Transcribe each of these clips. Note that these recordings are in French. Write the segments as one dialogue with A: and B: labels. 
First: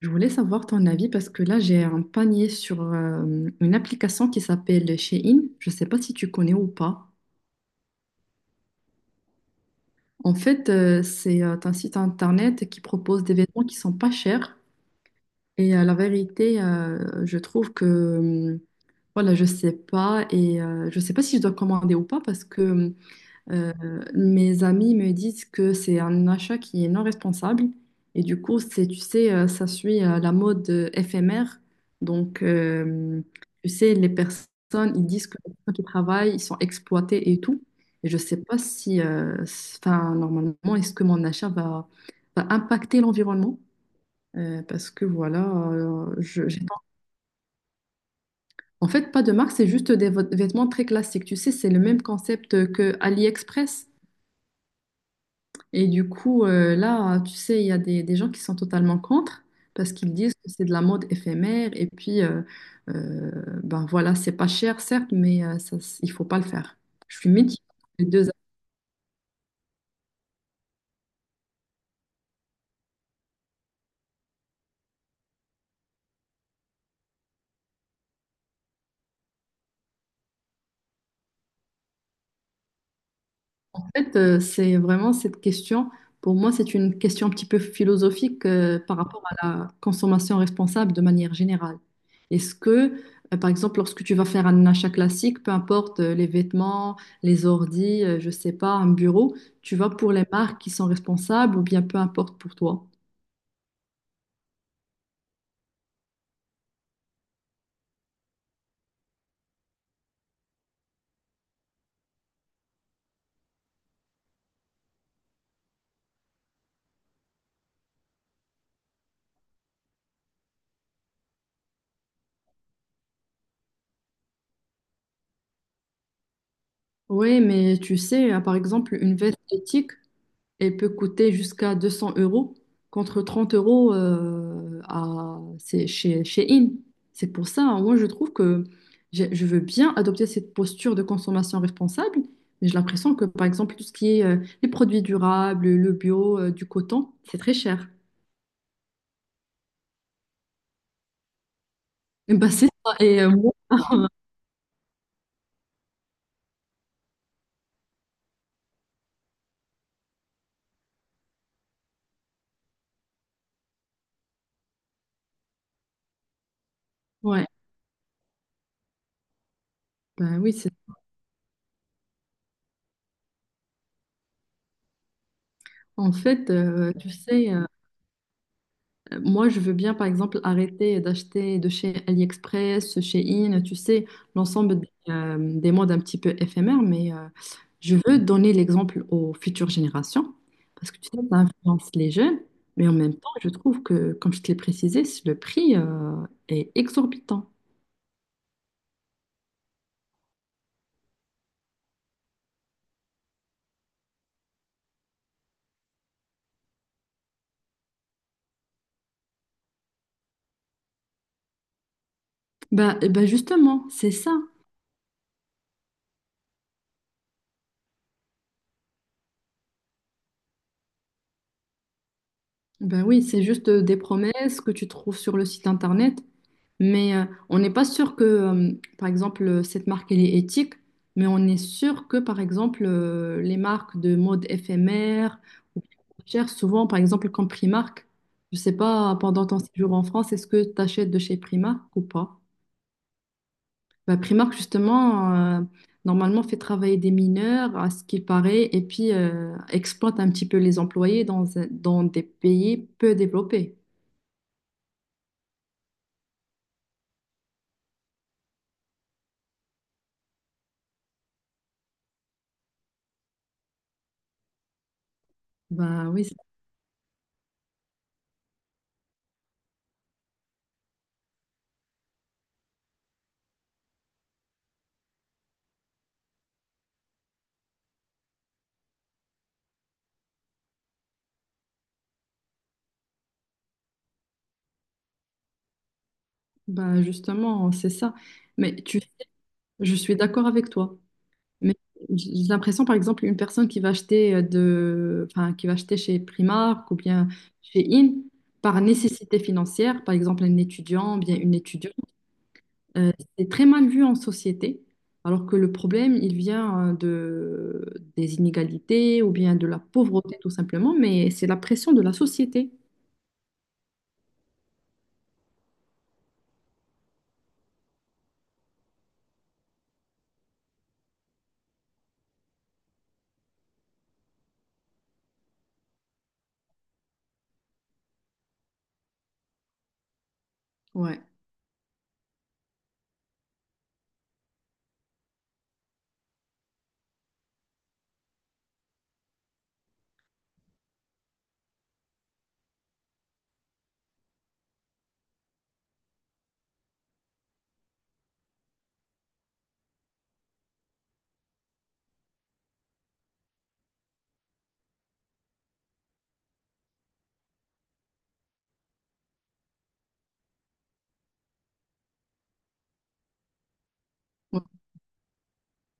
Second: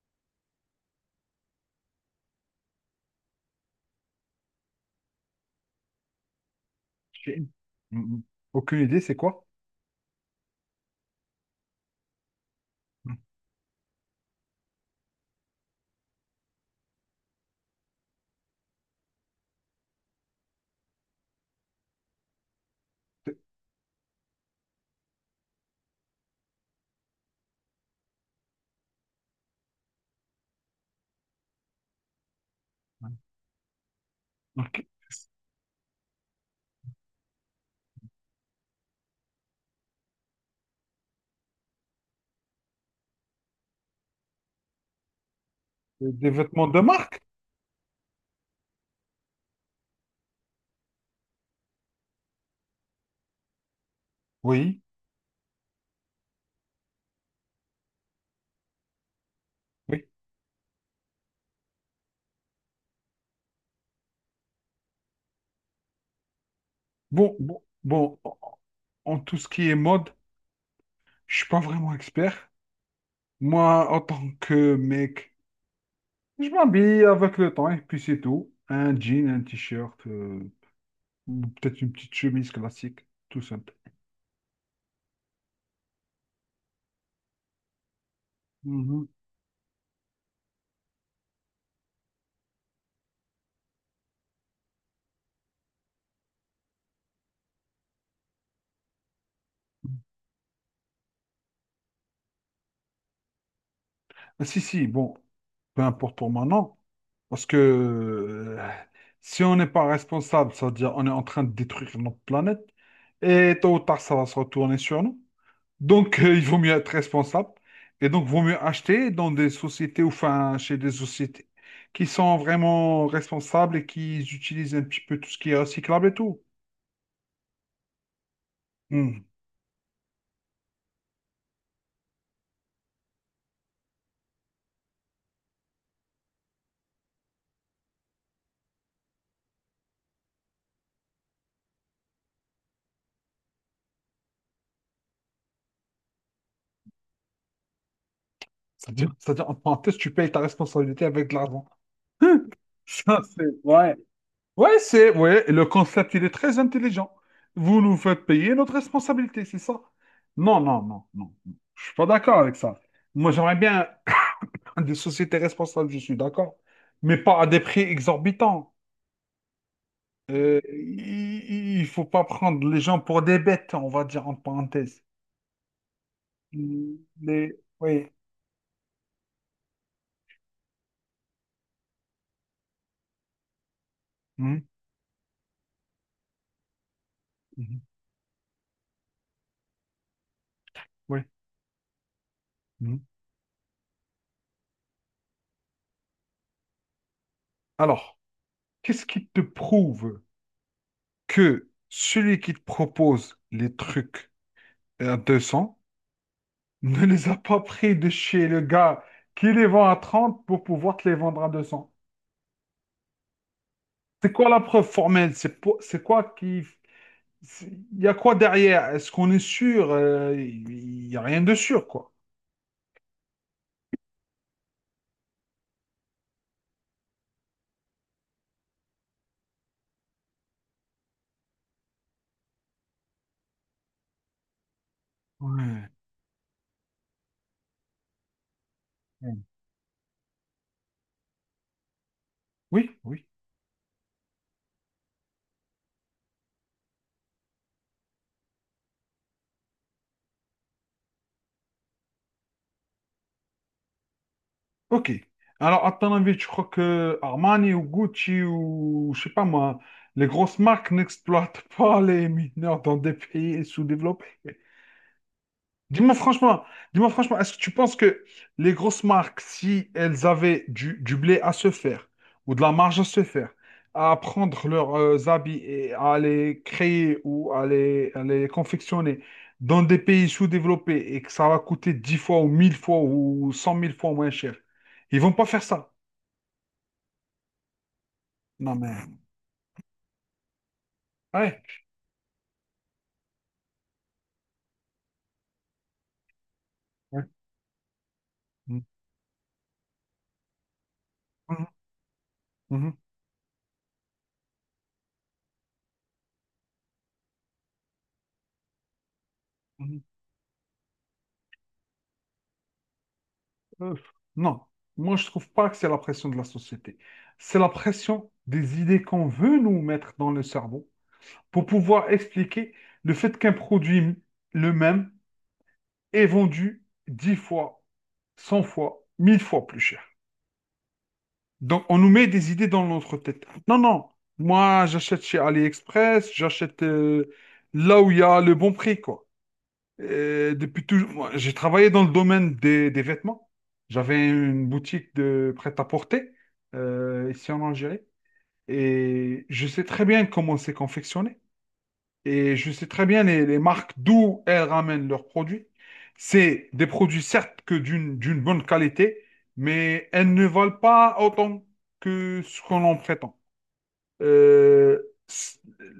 A: Je voulais savoir ton avis parce que là, j'ai un panier sur une application qui s'appelle Shein. Je ne sais pas si tu connais ou pas.
B: J'ai Mhm. aucune idée, c'est quoi?
A: En fait, c'est un site internet qui
B: Mm.
A: propose des vêtements qui sont pas chers. Et la vérité, je trouve que, voilà, je sais pas. Et je sais pas si je dois commander ou pas parce que Euh, mes amis me disent que c'est un achat qui est non responsable, et du coup, c'est, tu sais, ça suit la mode éphémère. Donc, tu sais, les
B: Ok.
A: personnes, ils disent que les personnes qui travaillent, ils sont exploités et tout. Et je sais pas si, enfin, normalement, est-ce que mon achat va, va impacter l'environnement? Parce que voilà,
B: Des vêtements de marque?
A: en fait, pas de marque, c'est juste des vêtements très classiques. Tu sais, c'est le même concept que AliExpress.
B: Oui,
A: Et du coup, là, tu sais, il y a des gens qui sont totalement contre parce
B: oui.
A: qu'ils disent que c'est de la mode éphémère et puis, euh, ben voilà, c'est pas cher, certes, mais ça, il faut pas le faire. Je suis
B: Bon,
A: mitigée
B: bon,
A: entre les
B: bon,
A: deux.
B: en tout ce qui est mode, je suis pas vraiment expert. Moi, en tant que mec, je m'habille avec le temps et puis c'est tout. Un jean, un t-shirt, ou peut-être une petite chemise classique, tout simple.
A: En fait, c'est vraiment cette question, pour moi, c'est une question un petit peu philosophique par
B: Mm-hmm.
A: rapport à la consommation responsable de manière générale. Est-ce que, par exemple, lorsque tu vas faire un achat classique, peu importe les vêtements, les ordi, je sais pas, un bureau, tu vas pour les marques qui sont responsables ou bien peu importe pour toi?
B: Ah, si, si, bon, peu importe pour moi, non. Parce que si on n'est pas responsable, ça veut dire on est en train de détruire notre planète, et tôt ou tard, ça va se retourner sur nous. Donc, il vaut mieux être responsable, et donc, vaut mieux acheter dans des sociétés, ou enfin, chez des sociétés qui sont vraiment responsables et qui utilisent un petit peu tout ce qui est recyclable et tout.
A: Oui, mais tu sais, par exemple, une
B: Hmm.
A: veste éthique, elle peut coûter jusqu'à 200 € contre 30 € à, c'est chez, chez In. C'est pour ça, hein, moi je trouve que je veux bien adopter cette posture de consommation responsable, mais j'ai l'impression que par exemple tout ce qui est les produits durables, le bio, du coton, c'est très cher.
B: C'est-à-dire, en parenthèse, tu payes ta responsabilité avec de l'argent.
A: Et ben, c'est ça. Et moi,
B: Ouais. Ouais, c'est, ouais, le concept, il est très intelligent. Vous nous faites payer notre responsabilité, c'est ça? Non, non, non, non. Je suis pas d'accord avec ça. Moi, j'aimerais bien des sociétés responsables, je suis d'accord, mais pas
A: ouais,
B: à des prix exorbitants.
A: ben oui, c'est,
B: Il faut pas prendre les gens pour des bêtes, on va dire en parenthèse.
A: en fait, tu
B: Les,
A: sais,
B: oui.
A: moi, je veux bien, par exemple, arrêter d'acheter de chez AliExpress, chez In, tu sais,
B: Mhm,
A: l'ensemble des modes un petit peu éphémères, mais
B: mhm,
A: je veux donner l'exemple aux futures générations, parce que tu sais,
B: oui,
A: ça influence les jeunes, mais en
B: mhm.
A: même temps, je trouve que, comme je te l'ai précisé, le prix est exorbitant.
B: Alors, qu'est-ce qui te prouve que celui qui te propose les trucs à 200 ne les a pas pris de chez le gars qui les vend à 30 pour pouvoir te les vendre à 200.
A: Bah, eh ben justement, c'est ça.
B: C'est quoi la preuve formelle? C'est po- c'est quoi qui... c'est- Il y a quoi derrière? Est-ce qu'on est sûr? Il n'y a rien de sûr, quoi.
A: Ben oui, c'est juste des promesses que tu trouves sur le site internet. Mais on n'est pas sûr que, par exemple, cette marque, elle est éthique, mais on est sûr que, par exemple, les marques de mode éphémère ou
B: Ouais.
A: chères, souvent, par exemple, comme Primark, je sais pas, pendant ton séjour en France, est-ce que tu achètes de chez Primark ou pas?
B: Oui, oui.
A: Bah, Primark, justement, euh, normalement, fait travailler des mineurs, à ce qu'il paraît, et puis exploite un petit peu les employés dans, dans des pays peu développés.
B: Ok. Alors, à ton avis, tu crois que Armani ou Gucci ou, je sais pas moi, les grosses marques n'exploitent pas les mineurs dans des pays sous-développés?
A: Bah
B: Dis-moi
A: oui, c'est-
B: franchement, dis-moi franchement, est-ce que tu penses que les grosses marques, si elles avaient du blé à se faire ou de la marge à se faire, à prendre leurs habits et à les créer ou à les confectionner dans des pays sous-développés et que ça va coûter 10 fois ou 1000 fois ou 100 000 fois moins cher, ils vont pas faire ça.
A: bah, justement, c'est ça. Mais
B: Non
A: tu
B: mais
A: sais, je suis d'accord avec toi.
B: ouais.
A: Mais j'ai l'impression, par exemple, une personne qui va acheter enfin, qui va acheter chez Primark ou
B: Ouais.
A: bien chez In par
B: Mhm,
A: nécessité financière, par exemple un étudiant ou bien une étudiante,
B: mhm,
A: euh, c'est très mal vu en société, alors que le problème, il vient des inégalités ou bien de la
B: mhm.
A: pauvreté tout simplement, mais c'est la pression de la société.
B: Euh, non, moi je trouve pas que c'est la pression de la société. C'est la pression des idées qu'on veut nous mettre dans le cerveau pour pouvoir expliquer le fait qu'un produit le même est vendu 10 fois, 100 fois, 1000 fois plus cher.
A: Ouais.
B: Donc on nous met des idées dans notre tête. Non, non, moi j'achète chez AliExpress, j'achète là où il y a le bon prix, quoi. Depuis toujours, moi, j'ai travaillé dans le domaine des vêtements. J'avais une boutique de prêt-à-porter ici en Algérie et je sais très bien comment c'est confectionné et je sais très bien les marques d'où elles ramènent leurs produits. C'est des produits certes que d'une bonne qualité, mais elles ne valent pas autant que ce qu'on en prétend.
A: Ouais.
B: euh,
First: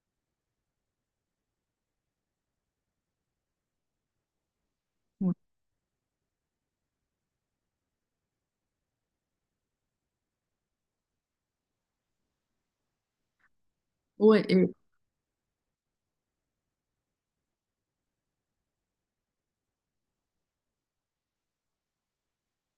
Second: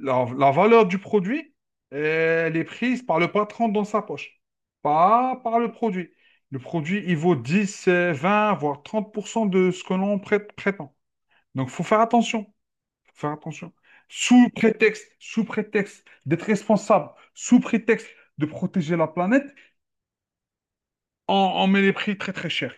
B: la, la valeur du produit, elle est prise par le patron dans sa poche,
A: Ouais.
B: pas par le produit. Le produit, il vaut 10, 20, voire 30% de ce que l'on prétend. Donc, faut faire attention. Faut faire attention.
A: Ouais,
B: Sous prétexte d'être responsable, sous prétexte de protéger la planète, on met les prix très très chers.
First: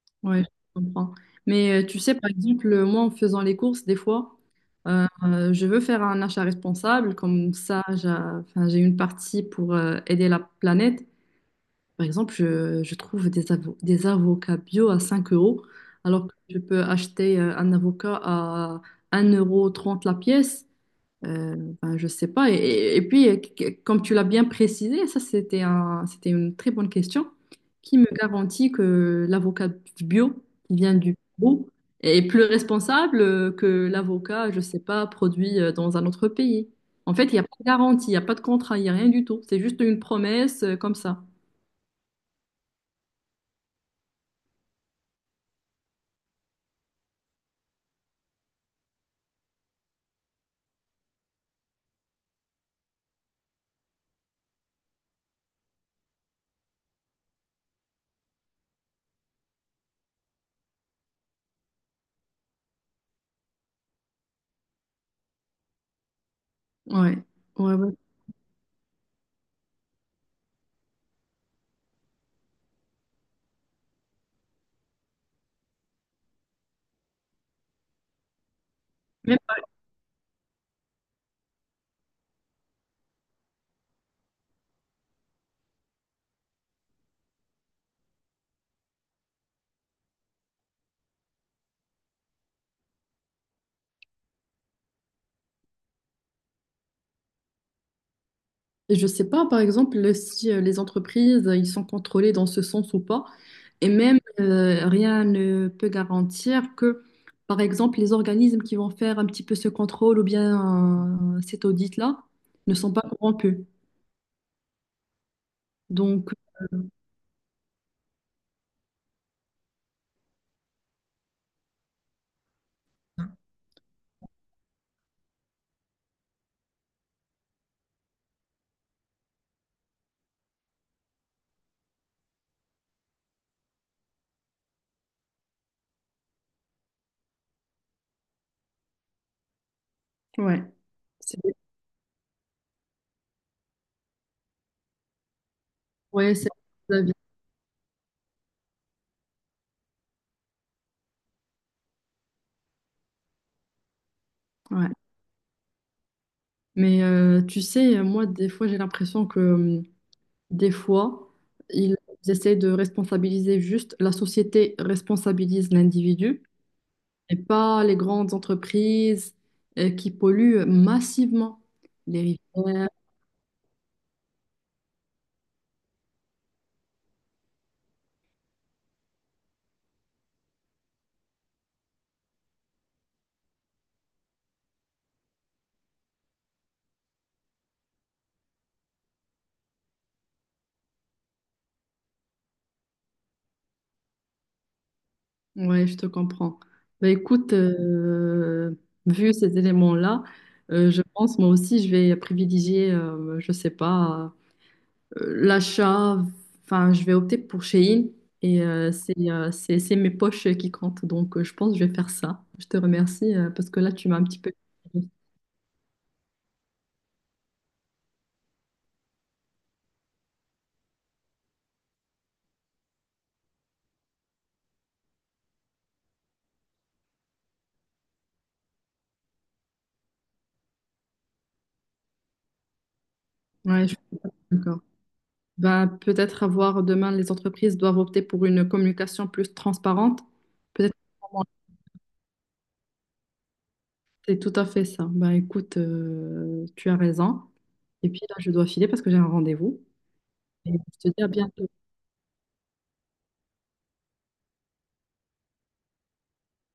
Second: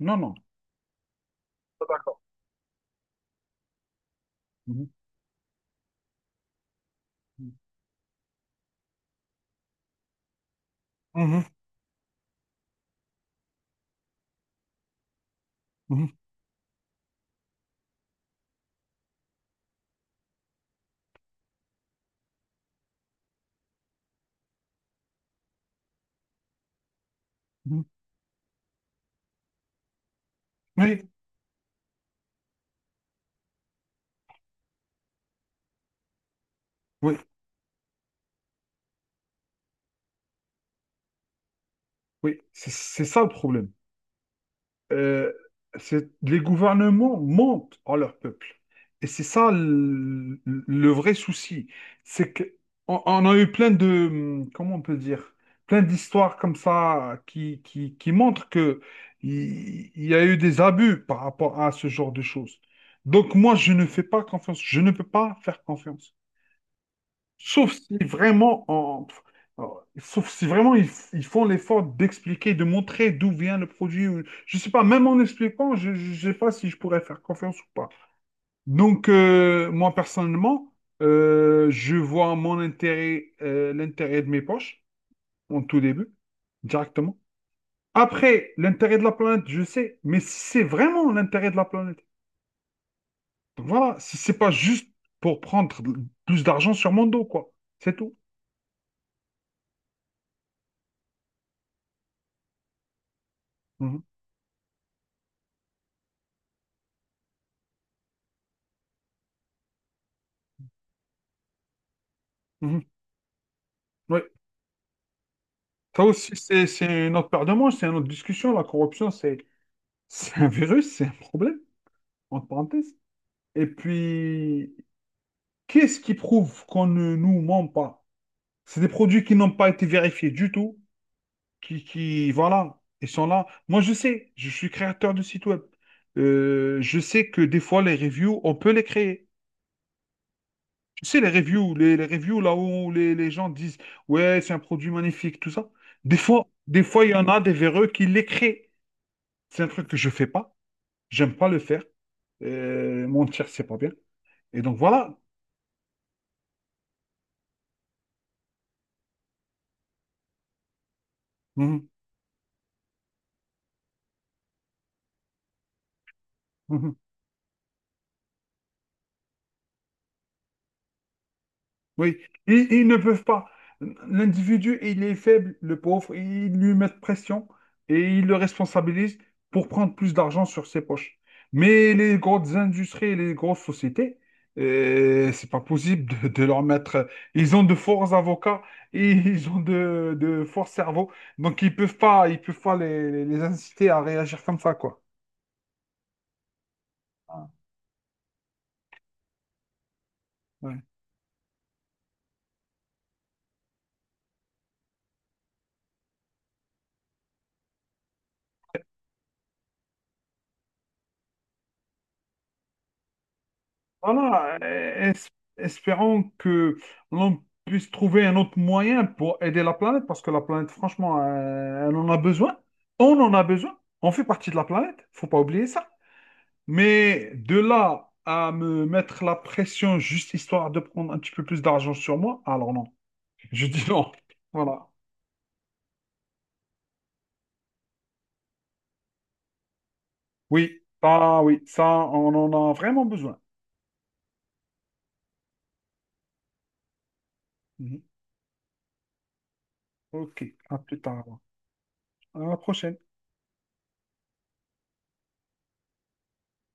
B: Non, non.
A: ouais, je comprends. Mais tu sais,
B: D'accord.
A: par exemple, moi, en faisant les courses, des fois,
B: Mhm.
A: je veux faire un achat responsable. Comme ça, enfin, j'ai une partie pour aider la planète.
B: Mhm.
A: Par exemple, je trouve des, des avocats bio à 5 euros,
B: Mhm.
A: alors que je peux acheter un avocat à 1,30 € la pièce. Euh, ben, je sais pas. Et puis, comme tu l'as bien précisé, ça c'était un, c'était une très bonne question.
B: Mhm.
A: Qui me garantit que l'avocat bio qui vient
B: Oui,
A: du Pérou est plus responsable que l'avocat, je sais pas, produit dans un autre pays? En
B: oui,
A: fait, il n'y a pas de garantie, il n'y a pas de contrat, il n'y a rien du tout. C'est juste une promesse comme ça.
B: oui. C'est ça le problème. euh, les gouvernements mentent à leur peuple. Et c'est ça le vrai souci. C'est que on a eu plein de, comment on peut dire, plein d'histoires comme ça qui montrent que il y a eu des abus par rapport à ce genre de choses. Donc moi, je ne fais pas confiance. Je ne peux pas faire confiance.
A: Ouais.
B: Sauf
A: Ouais, ouais.
B: si vraiment, sauf si vraiment ils font l'effort d'expliquer, de montrer d'où vient le produit. Je sais pas, même en expliquant, je ne sais pas si je pourrais faire confiance ou pas. Donc,
A: Même.
B: moi, personnellement, je vois mon intérêt, l'intérêt de mes poches, en tout début, directement. Après, l'intérêt de la planète, je sais, mais si c'est vraiment l'intérêt de la planète, donc voilà, si c'est pas juste pour prendre plus d'argent sur mon dos, quoi. C'est tout.
A: Et je sais pas, par exemple, si les entreprises, ils sont contrôlés dans ce sens ou pas. Et
B: Mhm.
A: même, rien ne peut garantir que, par exemple, les organismes qui vont faire un petit peu ce contrôle ou bien cet audit-là ne
B: Mhm.
A: sont pas corrompus.
B: Oui. Ça
A: Donc,
B: aussi, c'est une autre paire de manches, c'est une autre discussion. La corruption, c'est c'est un virus, c'est un problème, entre parenthèses. Et puis, qu'est-ce qui prouve qu'on ne nous ment pas? C'est des produits qui n'ont pas été vérifiés du tout, voilà, ils sont là. Moi, je sais, je suis créateur de site web. Je sais que des fois, les reviews, on peut les créer.
A: ouais,
B: Tu sais, les
A: c'est,
B: reviews, les reviews là où les gens disent, ouais, c'est un produit magnifique, tout ça. Des
A: ouais,
B: fois,
A: c'est
B: des
A: mon
B: fois, il
A: avis,
B: y en a des véreux qui les créent. C'est un truc que je fais pas. J'aime pas le faire. Mentir, c'est pas bien. Et donc
A: ouais.
B: voilà.
A: Mais tu sais, moi, des fois, j'ai l'impression que, des fois,
B: Mhm,
A: ils essaient de responsabiliser juste, la société responsabilise l'individu,
B: mhm.
A: et pas les grandes entreprises qui polluent massivement
B: Oui,
A: les
B: ils
A: rivières.
B: ne peuvent pas. L'individu, il est faible, le pauvre, ils lui mettent pression et ils le responsabilisent pour prendre plus d'argent sur ses poches. Mais les grosses industries et les grosses sociétés, c'est pas possible de leur mettre. Ils ont de forts avocats et ils ont de forts cerveaux, donc ils peuvent pas les inciter à réagir comme ça, quoi.
A: Ouais, je te comprends. Bah,
B: Ah.
A: écoute, vu ces éléments-là,
B: Ouais.
A: je pense moi aussi je vais privilégier, je sais pas, l'achat. Enfin, je vais opter pour Shein et c'est mes poches qui comptent. Donc, je pense que je vais faire ça. Je te remercie parce que là, tu m'as un petit peu.
B: Voilà, espérons que l'on puisse trouver un autre moyen pour aider la planète, parce que la planète, franchement, elle en a besoin. On en a besoin. On fait partie de la planète, faut pas oublier ça. Mais de là à me mettre la pression juste histoire de prendre un petit peu plus d'argent sur moi, alors non. Je dis
A: Ouais, je suis
B: non.
A: d'accord.
B: Voilà.
A: Ben, peut-être avoir demain, les entreprises doivent opter pour une communication plus transparente.
B: Oui,
A: Peut-être que
B: ah oui, ça, on en a vraiment besoin.
A: c'est tout à fait ça. Ben, écoute, tu as raison.
B: Mhm.
A: Et puis là, je dois filer parce que j'ai un rendez-vous.
B: Ok,
A: Et
B: à plus
A: je te dis
B: tard,
A: à bientôt.
B: alors. À la prochaine.